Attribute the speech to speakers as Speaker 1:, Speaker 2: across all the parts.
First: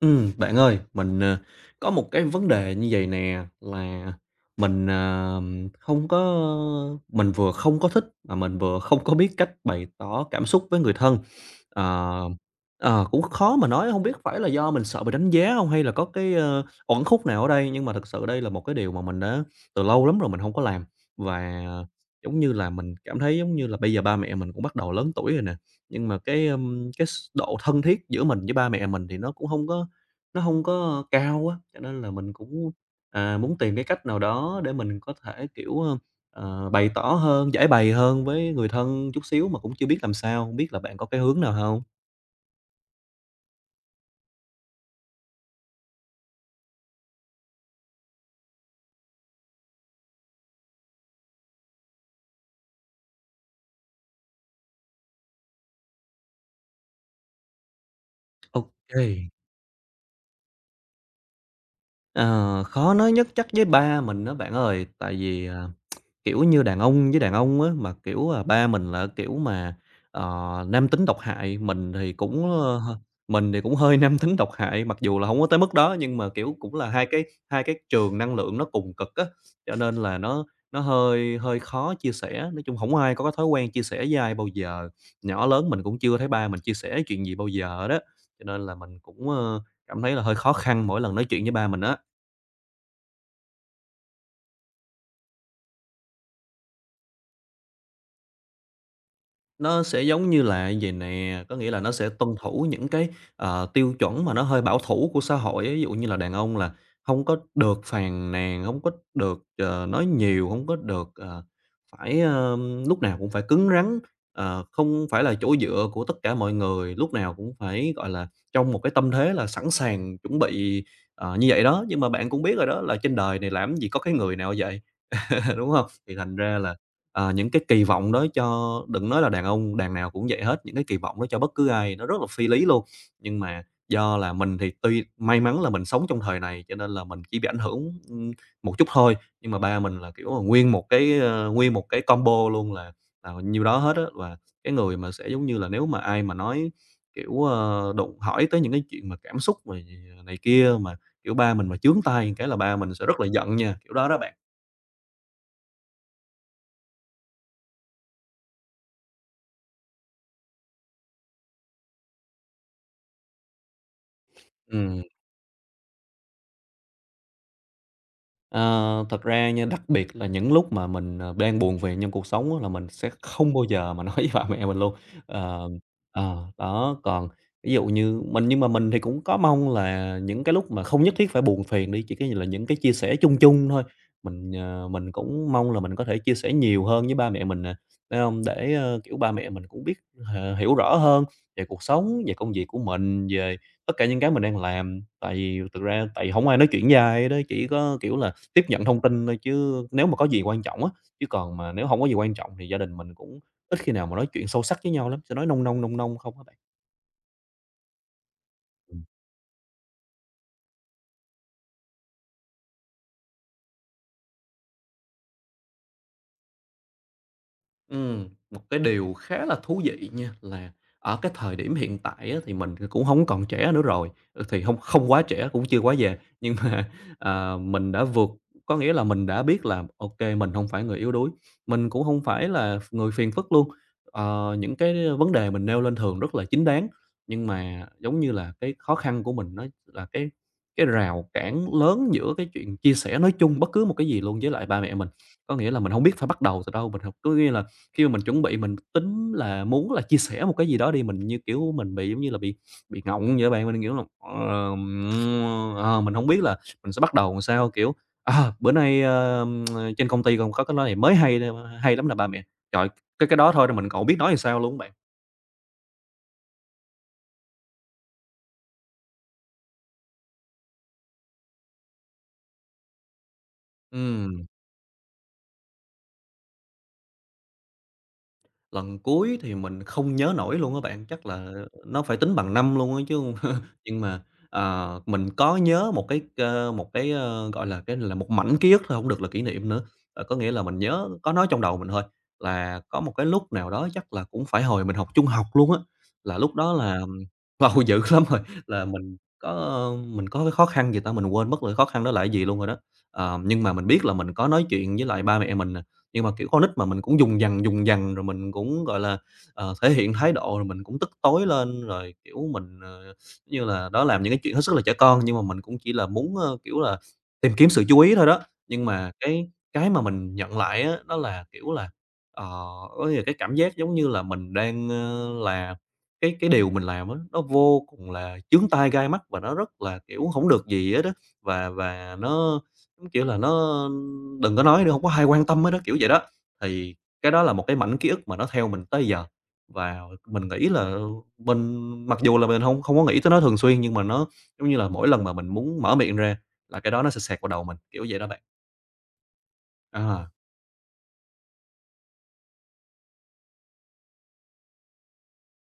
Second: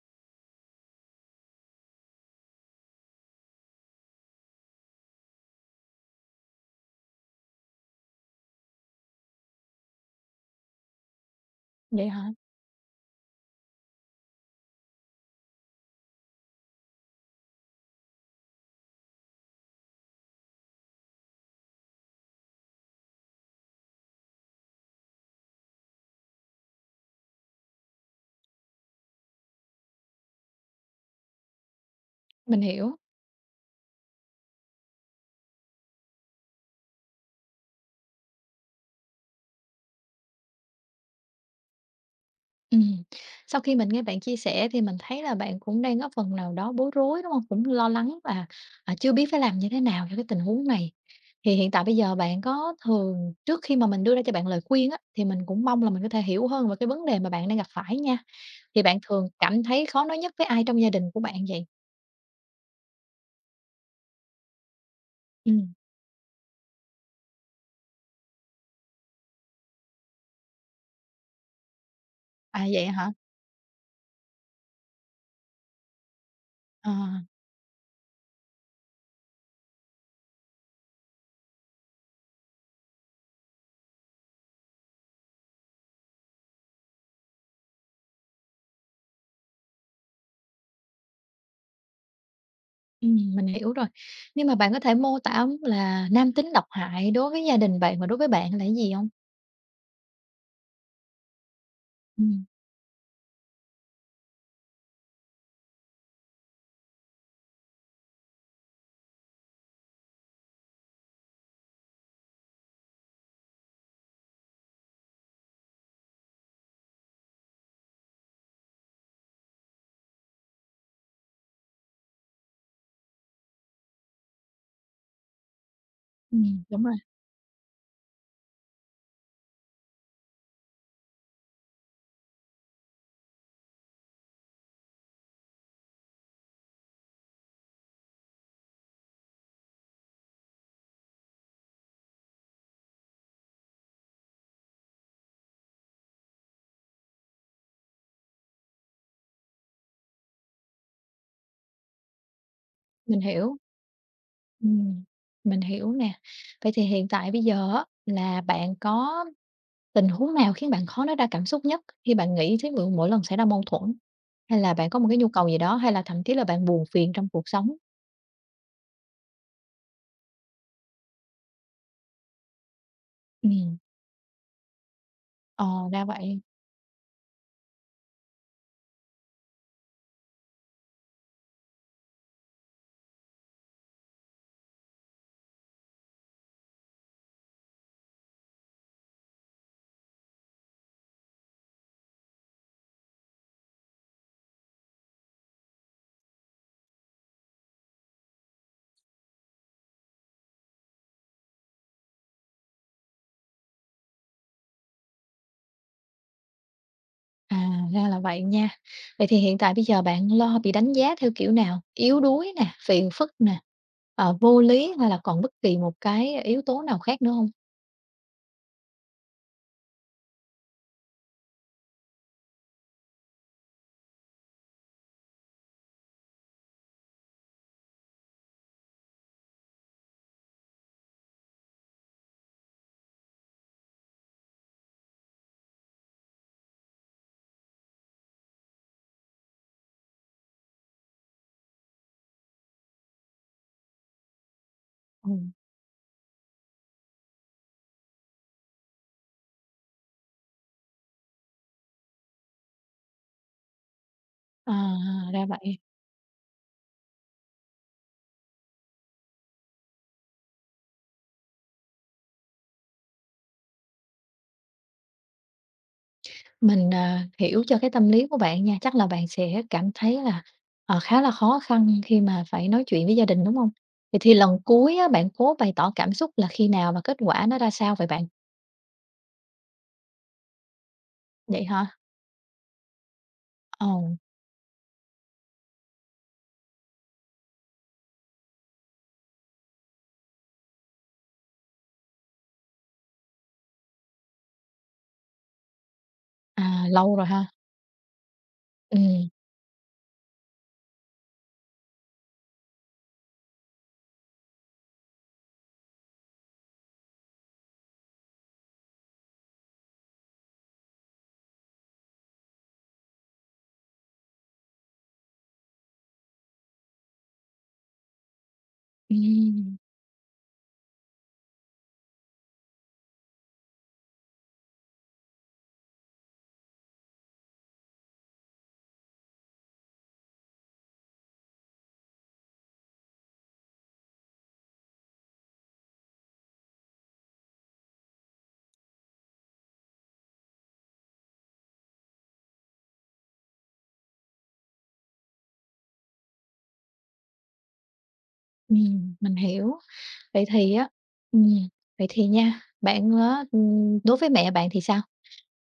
Speaker 1: Bạn ơi, có một cái vấn đề như vậy nè, là mình, không có mình vừa không có thích mà mình vừa không có biết cách bày tỏ cảm xúc với người thân.
Speaker 2: Vậy
Speaker 1: Ờ,
Speaker 2: hả?
Speaker 1: cũng khó mà nói, không biết phải là do mình sợ bị đánh giá không hay là có cái uẩn khúc nào ở đây, nhưng mà thực sự đây là một cái điều mà mình đã từ lâu lắm rồi mình không có làm. Và, giống như là, mình cảm thấy giống như là bây giờ ba mẹ mình cũng bắt đầu lớn tuổi rồi nè, nhưng mà cái độ thân thiết giữa mình với ba mẹ mình thì nó không có cao á, cho nên là mình
Speaker 2: Mình
Speaker 1: cũng,
Speaker 2: hiểu.
Speaker 1: à, muốn tìm cái cách nào đó để mình có thể, kiểu, bày tỏ hơn, giải bày hơn với người thân chút xíu mà cũng chưa biết làm sao, hông biết là bạn có cái hướng nào không.
Speaker 2: Ừm. Sau khi mình nghe bạn chia sẻ thì mình thấy là bạn cũng đang có phần nào đó bối rối, đúng không? Cũng lo lắng và chưa biết phải làm như thế nào cho cái tình huống này. Thì hiện tại bây giờ bạn có thường trước khi mà mình đưa ra cho bạn lời khuyên á, thì mình cũng mong là mình có thể hiểu hơn về cái vấn đề mà bạn đang gặp phải nha. Thì bạn thường
Speaker 1: OK.
Speaker 2: cảm thấy khó nói nhất với ai trong gia đình của bạn vậy?
Speaker 1: Ờ, khó nói nhất chắc với ba mình đó bạn ơi, tại vì, à,
Speaker 2: Ừm.
Speaker 1: kiểu như đàn ông với đàn ông á, mà, kiểu, à, ba mình là kiểu mà, ờ, nam tính độc hại, mình thì cũng,
Speaker 2: À,
Speaker 1: ơ,
Speaker 2: vậy
Speaker 1: h
Speaker 2: hả?
Speaker 1: mình thì cũng hơi nam tính độc hại, mặc dù là không có tới mức đó nhưng mà, kiểu, cũng là
Speaker 2: Ờ.
Speaker 1: hai cái trường năng lượng nó cùng cực á, cho nên là nó hơi hơi khó chia sẻ. Nói chung không ai có cái thói quen chia sẻ với ai bao giờ, nhỏ lớn mình cũng chưa thấy ba mình chia sẻ chuyện gì bao giờ đó, cho nên là mình cũng cảm thấy là hơi khó khăn mỗi lần nói chuyện với ba mình á.
Speaker 2: Mình hiểu rồi. Nhưng mà bạn có thể mô tả là nam tính độc hại đối với gia đình bạn và đối với bạn là cái gì không?
Speaker 1: Nó sẽ giống như là vầy nè, có nghĩa là nó sẽ tuân
Speaker 2: Ừm,
Speaker 1: thủ những cái tiêu chuẩn mà nó hơi bảo thủ của xã hội á. Ví dụ như là đàn ông là không có được phàn nàn, không có được nói nhiều, không có được phải lúc nào cũng phải cứng rắn, ờ, không phải là chỗ dựa của tất cả mọi người, lúc nào cũng phải, gọi là, trong một cái tâm thế là sẵn sàng chuẩn bị, ờ, như vậy đó. Nhưng mà bạn cũng biết rồi đó, là trên đời này làm gì có cái người nào vậy. Đúng không? Thì thành ra là,
Speaker 2: đúng rồi.
Speaker 1: ờ, những cái kỳ vọng đó cho đừng nói là đàn ông, đàn nào cũng vậy hết, những cái kỳ vọng đó cho bất cứ ai nó rất là phi lý luôn. Nhưng mà do là mình thì tuy may mắn là mình sống trong thời này, cho nên là mình chỉ bị ảnh hưởng, một chút thôi, nhưng mà ba mình là, kiểu là, nguyên một cái combo luôn là nhiêu đó hết á. Và cái người mà sẽ giống như là nếu mà ai mà nói, kiểu, ơ, đụng hỏi tới những cái chuyện mà cảm xúc rồi này kia mà, kiểu, ba mình mà chướng tay cái là ba mình sẽ rất
Speaker 2: Mình
Speaker 1: là giận
Speaker 2: hiểu,
Speaker 1: nha, kiểu đó đó bạn.
Speaker 2: ừm, mình hiểu nè. Vậy thì hiện tại bây giờ á, là bạn có tình huống nào khiến bạn khó nói ra cảm xúc nhất khi bạn nghĩ tới mỗi mỗi lần xảy ra mâu thuẫn? Hay là bạn có
Speaker 1: Ừm.
Speaker 2: một cái nhu cầu gì đó, hay là thậm chí là bạn buồn phiền trong cuộc sống?
Speaker 1: Ờ, thật ra nha, đặc biệt là những lúc mà mình đang buồn phiền trong cuộc sống á là mình sẽ không bao
Speaker 2: Ừm,
Speaker 1: giờ mà nói với ba mẹ mình luôn.
Speaker 2: ờ,
Speaker 1: Ờ,
Speaker 2: ra vậy,
Speaker 1: đó, còn ví dụ như mình nhưng mà mình thì cũng có mong là những cái lúc mà không nhất thiết phải buồn phiền đi, chỉ cái là những cái chia sẻ chung chung thôi, mình cũng mong là mình có thể chia sẻ nhiều hơn với ba mẹ mình nè, phải không? Để, kiểu, ba mẹ mình cũng biết hiểu rõ hơn về cuộc sống, về công việc của mình, về tất cả những cái mình đang làm. Tại vì thực ra tại vì không ai nói chuyện dài đó chỉ có, kiểu là tiếp nhận thông tin thôi chứ nếu mà có gì quan trọng á, chứ còn mà nếu hổng có gì quan trọng thì gia đình mình cũng ít khi nào mà nói chuyện sâu sắc với nhau lắm, sẽ nói nông nông, nông nông không á bạn.
Speaker 2: à, ra là vậy nha. Vậy thì hiện tại bây giờ bạn lo bị đánh giá theo kiểu nào? Yếu đuối nè, phiền phức nè, vô lý hay là còn bất kỳ một cái yếu tố nào khác nữa không?
Speaker 1: Một cái điều khá là thú vị nha, là ở cái thời điểm hiện tại á, thì mình cũng hổng còn trẻ nữa rồi, ừ, thì không quá trẻ cũng chưa quá già, nhưng mà, ờ, mình đã vượt có nghĩa là mình đã biết là ô kê, mình hông phải người yếu đuối, mình cũng hông phải là người phiền phức luôn. Ờ, những cái vấn đề mình nêu lên thường rất là chính đáng, nhưng mà giống như là cái khó khăn của mình nó là cái rào cản lớn giữa cái chuyện chia sẻ nói chung bất cứ một cái gì luôn với lại ba mẹ mình.
Speaker 2: Ừm,
Speaker 1: Có nghĩa là mình hông biết phải bắt đầu từ đâu, mình học có nghĩa là khi mà mình chuẩn bị mình tính là muốn là chia sẻ một cái gì đó đi, mình, như kiểu, mình bị, giống như là, bị ngọng vậy á bạn. Mình, kiểu là, ờ,
Speaker 2: à, ra vậy.
Speaker 1: ờ, ờ, mình không biết là mình sẽ bắt đầu làm sao, kiểu, "À, bữa nay, trên công ty còn có cái nói này mới hay ờ, hay lắm là ba mẹ." Trời, cái đó thôi là mình còn hổng biết nói làm sao luôn á bạn.
Speaker 2: Mình hiểu cho cái tâm lý của bạn nha, chắc là bạn sẽ cảm thấy là, khá là khó khăn khi mà phải nói chuyện với gia đình, đúng không? Vậy thì lần cuối á, bạn cố bày tỏ cảm xúc là khi nào và kết quả nó ra sao vậy bạn?
Speaker 1: Lần cuối thì mình không nhớ nổi luôn á bạn, chắc là
Speaker 2: Vậy hả?
Speaker 1: nó phải tính bằng năm luôn á chứ hông nhưng
Speaker 2: Ồ,
Speaker 1: mà, ờ, mình có nhớ một cái, gọi là, cái là một mảnh ký ức thôi, không được là kỷ niệm nữa. Ờ, có nghĩa là mình nhớ có nói trong đầu mình thôi, là có một cái lúc nào đó chắc là cũng phải hồi mình học trung học luôn á, là lúc đó
Speaker 2: à,
Speaker 1: là
Speaker 2: lâu rồi ha?
Speaker 1: lâu dữ lắm rồi, là mình
Speaker 2: Ừm,
Speaker 1: có, mình có cái khó khăn gì ta? Mình quên mất là khó khăn đó là cái gì luôn rồi đó. Ờ, nhưng mà mình biết là mình có nói chuyện với lại ba mẹ mình nhưng mà, kiểu, con nít mà mình cũng dùng dằng rồi mình cũng, gọi là, ờ, thể hiện thái độ rồi mình cũng tức tối lên, rồi, kiểu, mình, như là, đó, làm những cái chuyện hết sức là trẻ con nhưng mà mình cũng chỉ là muốn, kiểu là, tìm kiếm sự chú ý thôi đó. Nhưng mà cái
Speaker 2: ừm,
Speaker 1: cái mà mình nhận lại á, đó là, kiểu là, ờ, ôi, là cái cảm giác giống như là mình đang, là cái điều mình làm á, nó vô cùng là chướng tai gai mắt và nó rất là, kiểu, không được gì hết á. Và nó giống kiểu là, nó đừng có nói nữa, không có ai quan tâm hết á, kiểu vậy đó. Thì cái đó là một cái mảnh ký ức mà nó theo mình tới giờ, và mình nghĩ là mình mặc dù là mình không không có nghĩ tới nó thường xuyên, nhưng mà nó, giống như là, mỗi lần mà mình muốn mở miệng ra là cái đó nó sẽ xẹt vào đầu mình, kiểu vậy đó bạn.
Speaker 2: mình hiểu.
Speaker 1: À.
Speaker 2: Vậy thì á ừm, vậy thì nha, bạn á, đối với mẹ bạn thì sao?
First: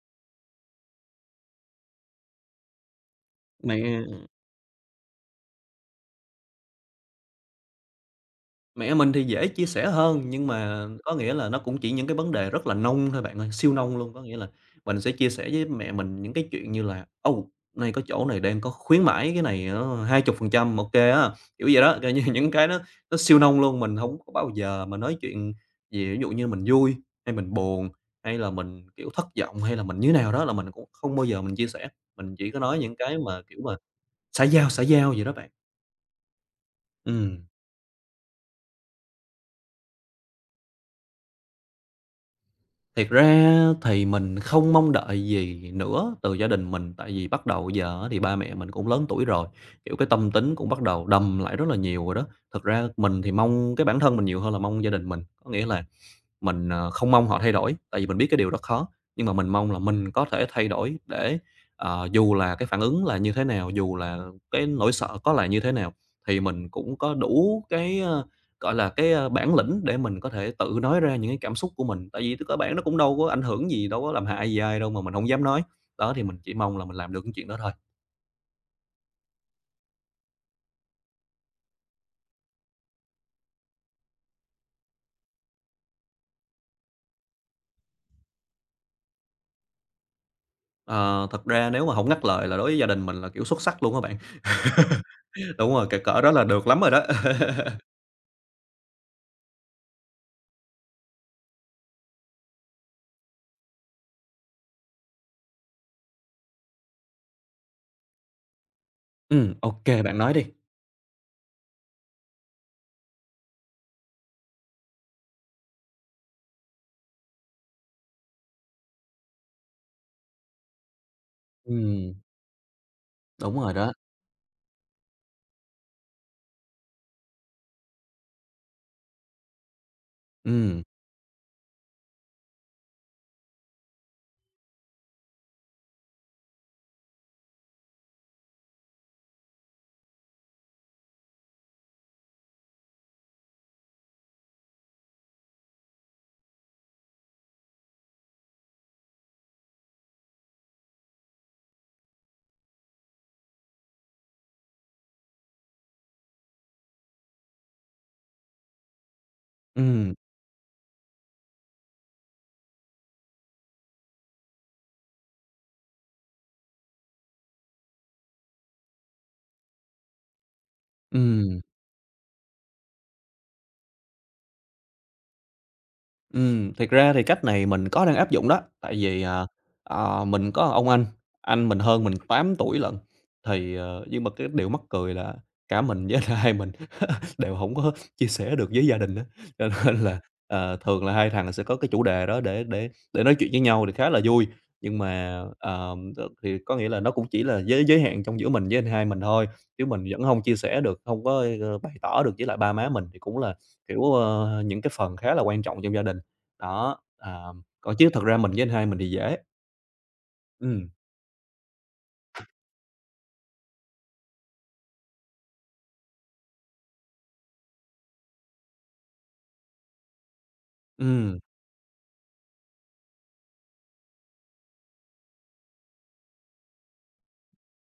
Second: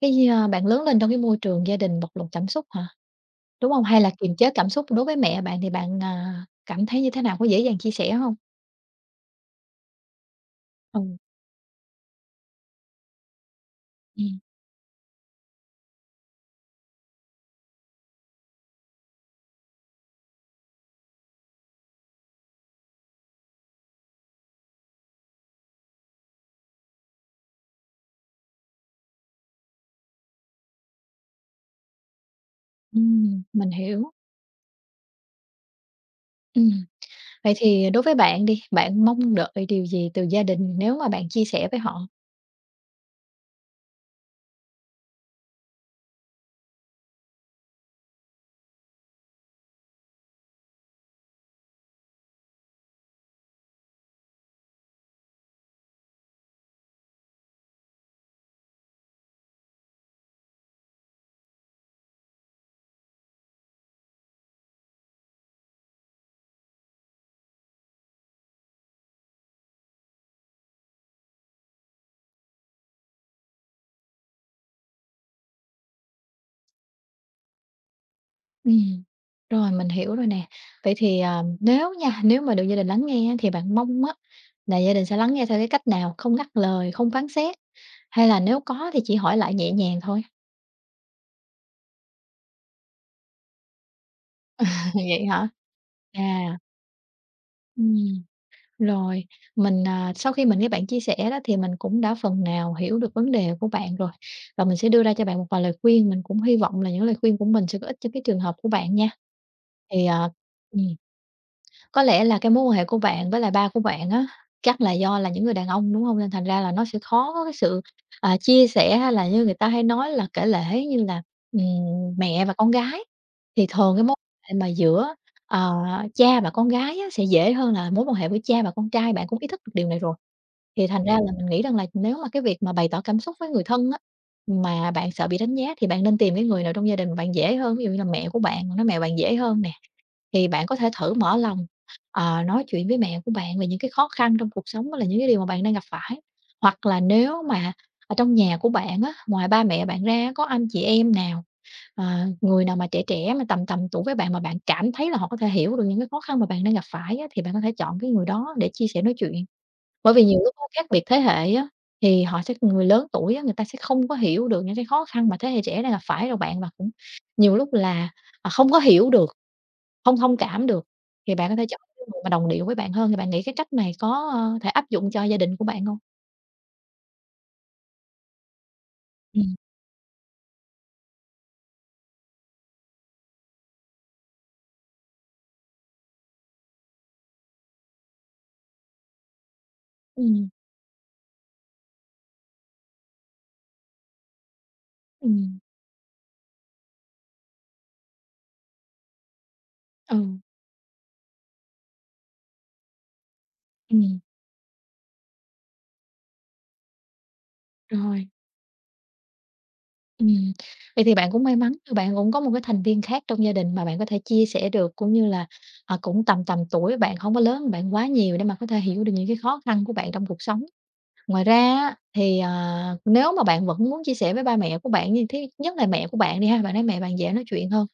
Speaker 2: Cái, bạn lớn lên trong cái môi trường gia đình bộc lộ cảm xúc hả? Đúng hông?
Speaker 1: Mày
Speaker 2: Hay là kiềm chế cảm xúc đối với mẹ bạn thì bạn, cảm thấy như thế nào, có dễ dàng chia sẻ hông?
Speaker 1: Mẹ mình thì dễ chia sẻ hơn, nhưng mà
Speaker 2: Ừ.
Speaker 1: có nghĩa là nó cũng chỉ những cái vấn đề rất là nông thôi bạn ơi, siêu nông luôn. Có nghĩa
Speaker 2: Ừm.
Speaker 1: là mình sẽ chia sẻ với mẹ mình những cái chuyện như là "ô nay có chỗ này đang có khuyến mãi, cái này nó 20% ô kê á", kiểu vậy đó. Kiểu như những cái nó siêu nông luôn, mình không có bao giờ mà nói chuyện về ví dụ như mình vui hay mình buồn, hay là mình, kiểu, thất vọng, hay là mình như nào đó là mình cũng không bao giờ mình chia sẻ. Mình chỉ có nói những cái mà,
Speaker 2: Ừm,
Speaker 1: kiểu
Speaker 2: mình
Speaker 1: mà,
Speaker 2: hiểu.
Speaker 1: xã giao vậy đó bạn.
Speaker 2: Ừm,
Speaker 1: Ừ.
Speaker 2: vậy thì đối với bạn đi, bạn mong đợi điều gì từ gia đình nếu mà bạn chia sẻ với họ?
Speaker 1: Thiệt ra thì mình không mong đợi gì nữa từ gia đình mình, tại vì bắt đầu giờ á thì ba mẹ mình cũng lớn tuổi rồi, kiểu, cái tâm tính cũng bắt đầu đầm lại rất là nhiều rồi đó. Thật ra mình thì mong cái bản thân mình nhiều hơn là mong gia đình mình, có nghĩa là mình, không mong họ thay đổi, tại vì mình biết cái điều đó khó, nhưng mà mình mong là mình có thể thay đổi để, dù là cái phản ứng là như thế nào, dù là cái nỗi sợ có là như thế nào, thì mình cũng có đủ cái, gọi là, cái, bản lĩnh để mình có thể tự nói ra những cái cảm xúc của mình. Tại vì t cơ bản nó cũng đâu có ảnh hưởng gì, đâu có làm hại gì ai đâu mà mình không dám nói. Đó, thì mình chỉ mong là mình làm được cái chuyện đó thôi.
Speaker 2: Ừm, rồi, mình hiểu rồi nè. Vậy thì, nếu nha, nếu mà được gia đình lắng nghe á, thì bạn mong á là gia đình sẽ lắng nghe theo cái cách nào? Không ngắt lời, không phán xét, hay là nếu có thì chỉ hỏi lại nhẹ nhàng thôi?
Speaker 1: Ờ, thật ra nếu mà không ngắt lời là đối với gia đình mình là, kiểu, xuất sắc luôn á bạn.
Speaker 2: Vậy hả?
Speaker 1: Đúng rồi, cỡ cỡ đó là
Speaker 2: À,
Speaker 1: được lắm rồi đó.
Speaker 2: ừm. Rồi, mình sau khi mình nghe bạn chia sẻ đó thì mình cũng đã phần nào hiểu được vấn đề của bạn rồi, và mình sẽ đưa ra cho bạn một vài lời khuyên, mình cũng hy vọng là những lời khuyên của mình sẽ có ích cho cái trường hợp của bạn nha.
Speaker 1: Ừ, ok
Speaker 2: Thì,
Speaker 1: bạn nói đi.
Speaker 2: ừm, có lẽ là cái mối quan hệ của bạn với lại ba của bạn á, chắc là do là những người đàn ông, đúng không? Nên thành ra là nó sẽ khó có cái sự, chia sẻ hay là như người ta hay nói là kể lể như là, ừm,
Speaker 1: Ừm,
Speaker 2: mẹ và con gái.
Speaker 1: đúng
Speaker 2: Thì
Speaker 1: rồi đó.
Speaker 2: thường cái mối quan hệ mà giữa Ờ, cha và con gái á, sẽ dễ hơn là mối quan hệ với cha và con trai, bạn cũng ý thức được điều này rồi.
Speaker 1: Ừm,
Speaker 2: Thì thành ra là mình nghĩ rằng là nếu mà cái việc mà bày tỏ cảm xúc với người thân á, mà bạn sợ bị đánh giá thì bạn nên tìm cái người nào trong gia đình mà bạn dễ hơn, ví dụ như là mẹ của bạn, nói mẹ bạn dễ hơn nè, thì bạn có thể thử mở lòng, nói chuyện với mẹ của bạn về những cái khó khăn trong cuộc sống với lại những cái điều mà bạn đang gặp phải. Hoặc là nếu mà ở trong nhà của bạn á, ngoài ba mẹ bạn ra có anh chị em nào? À, người nào mà trẻ trẻ mà tầm tầm tuổi với bạn mà bạn cảm thấy là họ có thể hiểu được những cái khó khăn mà bạn đang gặp phải á, thì bạn có thể chọn cái người đó để chia sẻ nói chuyện. Bởi
Speaker 1: ừm,
Speaker 2: vì nhiều lúc á, khác biệt thế hệ á, thì họ sẽ người lớn tuổi á, người ta sẽ không có hiểu được những cái khó khăn mà thế hệ trẻ đang gặp phải rồi bạn, và cũng nhiều lúc là, không có hiểu được, không thông cảm được, thì bạn có
Speaker 1: ừm.
Speaker 2: thể chọn cái người mà đồng điệu với bạn hơn. Thì bạn nghĩ cái cách này có, thể áp dụng cho gia đình của bạn không?
Speaker 1: Thiệt ra thì cách này mình có đang áp dụng đó, tại vì,
Speaker 2: Ừ,
Speaker 1: mình có ông anh mình hơn mình 8 tuổi lận, thì, nhưng mà cái điều mắc cười là cả mình với lại hai mình đều hổng có chia sẻ được với gia đình á, cho nên là,
Speaker 2: ừm,
Speaker 1: thường là hai thằng sẽ có cái chủ đề đó để nói chuyện với nhau thì khá là vui. Nhưng mà,
Speaker 2: ừm,
Speaker 1: thì có nghĩa là nó cũng chỉ là giới giới hạn trong giữa mình với anh hai mình thôi, chứ mình
Speaker 2: ừ,
Speaker 1: vẫn hông chia sẻ được, hông có, bày tỏ được với lại ba má mình thì cũng là, kiểu,
Speaker 2: ừm,
Speaker 1: những cái phần khá là quan trọng trong gia đình. Đó, à, còn chứ thật
Speaker 2: rồi.
Speaker 1: ra mình với anh hai mình thì dễ.
Speaker 2: Ừm,
Speaker 1: Ừm.
Speaker 2: vậy thì bạn cũng may mắn bạn cũng có một cái thành viên khác trong gia đình mà bạn có thể chia sẻ được, cũng như là, cũng tầm tầm tuổi bạn, không có lớn hơn bạn quá nhiều để mà có thể hiểu được những cái khó khăn của bạn trong cuộc sống.
Speaker 1: Ừm,
Speaker 2: Ngoài ra á, thì, nếu mà bạn vẫn muốn chia sẻ với ba mẹ của bạn như thế nhất là mẹ của bạn đi ha, bạn nói mẹ bạn dễ nói chuyện hơn,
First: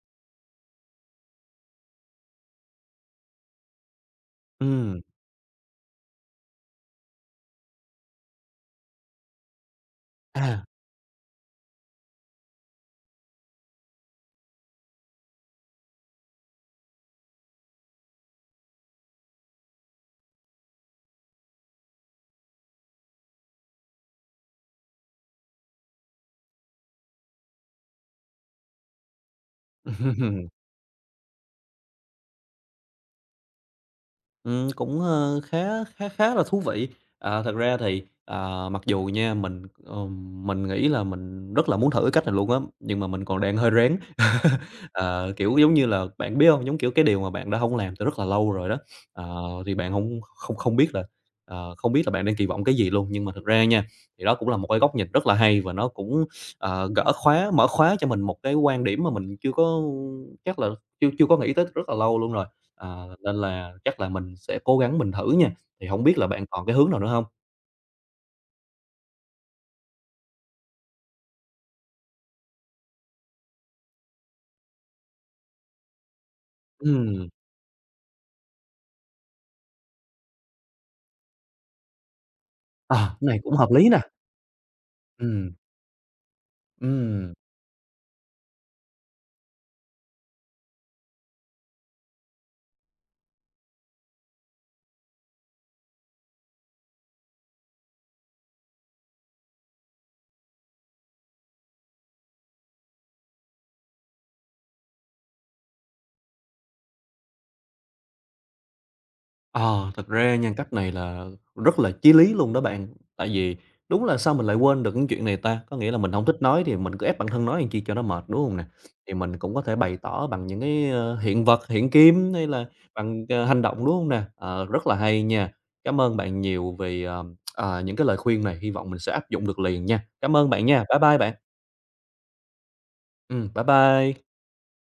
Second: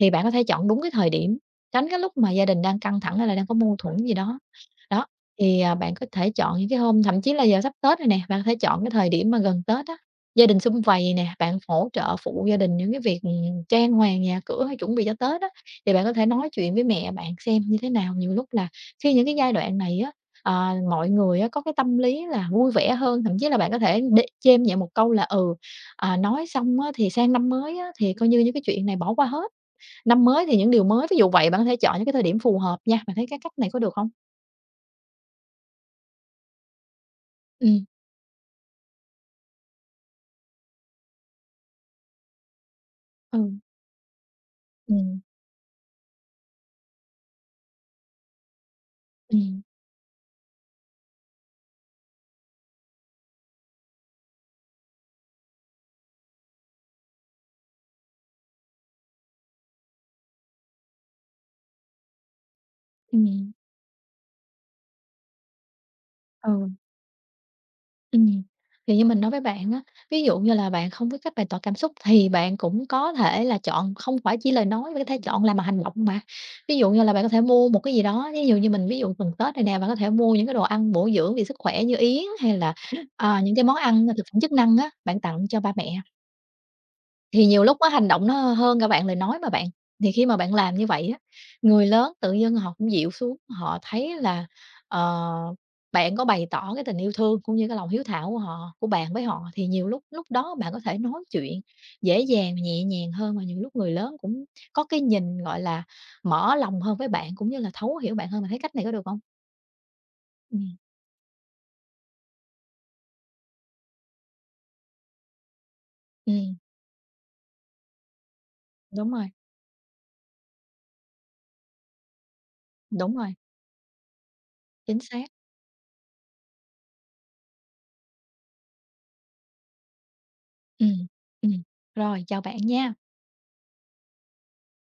Speaker 2: thì bạn có thể chọn đúng cái thời điểm, tránh cái lúc mà gia đình đang căng thẳng hay là đang có mâu thuẫn gì đó.
Speaker 1: ừm,
Speaker 2: Đó, thì, bạn có thể chọn những cái hôm thậm chí là giờ sắp Tết rồi nè, bạn có thể chọn cái thời điểm mà gần Tết á, gia đình
Speaker 1: à.
Speaker 2: sum vầy nè, bạn hỗ trợ phụ gia đình những cái việc, trang hoàng nhà cửa hay chuẩn bị cho Tết á, thì bạn có thể nói chuyện với mẹ bạn xem như thế nào. Nhiều lúc là khi những cái giai đoạn này á, mọi người á có cái tâm lý là vui vẻ hơn, thậm chí là bạn có thể để chêm nhẹ một câu là, ừ, nói xong á thì sang năm mới á thì coi như những cái chuyện này bỏ qua hết. Năm mới thì những điều mới, ví dụ vậy, bạn có thể chọn những cái thời điểm phù hợp nha, bạn thấy cái cách này có được không?
Speaker 1: Cũng, khá khá khá là thú vị. À, thật ra
Speaker 2: Ừm,
Speaker 1: thì, à, mặc dù nha, mình nghĩ là mình rất là muốn thử cái cách này luôn á, nhưng mà mình
Speaker 2: ừ,
Speaker 1: còn đang hơi rén.
Speaker 2: ừm,
Speaker 1: Ờ, kiểu, giống như là, bạn biết không, giống kiểu cái điều mà bạn đã không làm từ rất là lâu rồi đó, ờ,
Speaker 2: ừm,
Speaker 1: thì bạn không không không biết là, không biết là bạn đang kỳ vọng cái gì luôn. Nhưng mà thực ra nha, thì đó cũng là một cái góc nhìn rất là hay và nó cũng, gỡ khóa mở khóa cho mình một cái quan điểm mà mình chưa có chắc là chưa chưa có nghĩ tới rất là lâu luôn rồi. Ờ, nên
Speaker 2: ừm,
Speaker 1: là chắc là mình sẽ cố gắng mình thử nha, thì hổng biết là bạn còn
Speaker 2: ừ,
Speaker 1: cái hướng nào nữa hông?
Speaker 2: ừm. Thì như mình nói với bạn á, ví dụ như là bạn không biết cách bày tỏ cảm xúc thì bạn cũng có thể là chọn không phải chỉ lời nói, bạn có thể chọn làm bằng hành động mà. Ví dụ như là bạn
Speaker 1: Ừm,
Speaker 2: có thể mua một cái gì đó, ví dụ như mình ví dụ gần Tết này nè, bạn có thể mua những cái đồ ăn bổ dưỡng vì sức khỏe như yến hay là,
Speaker 1: à, cái này cũng
Speaker 2: những cái
Speaker 1: hợp
Speaker 2: món
Speaker 1: lý nè.
Speaker 2: ăn thực phẩm chức năng á, bạn tặng
Speaker 1: Ừm,
Speaker 2: cho ba mẹ.
Speaker 1: ừm.
Speaker 2: Thì nhiều lúc á hành động nó hơn cả bạn lời nói mà bạn. Thì khi mà bạn làm như vậy á, người lớn tự dưng họ cũng dịu xuống, họ thấy là, ờ, bạn có bày tỏ cái tình yêu thương cũng như cái lòng hiếu thảo của họ của bạn với họ, thì nhiều lúc lúc đó bạn có thể nói chuyện dễ dàng, nhẹ nhàng hơn và những lúc người lớn cũng có cái nhìn, gọi là, mở lòng hơn với bạn cũng như là thấu hiểu bạn hơn. Bạn thấy cách này có được không?
Speaker 1: Ờ, thật ra nha, cách
Speaker 2: Ừm,
Speaker 1: này là rất là chí lý luôn đó bạn. Tại vì đúng là sao mình lại quên được những chuyện này ta? Có nghĩa là mình không thích
Speaker 2: ừm,
Speaker 1: nói thì mình cứ ép bản thân nói làm chi cho nó mệt, đúng không nè?
Speaker 2: đúng
Speaker 1: Thì
Speaker 2: rồi,
Speaker 1: mình cũng có thể bày tỏ bằng những cái, hiện vật, hiện kim hay là
Speaker 2: đúng
Speaker 1: bằng,
Speaker 2: rồi,
Speaker 1: hành động, đúng không nè? Ờ, rất là
Speaker 2: chính
Speaker 1: hay
Speaker 2: xác.
Speaker 1: nha. Cảm ơn bạn nhiều vì, những cái lời khuyên này, hy vọng mình sẽ áp dụng được liền nha. Cảm ơn bạn nha. Bye
Speaker 2: Ừm,
Speaker 1: bye bạn.
Speaker 2: ừm. Rồi, chào bạn nha.
Speaker 1: Bye bye.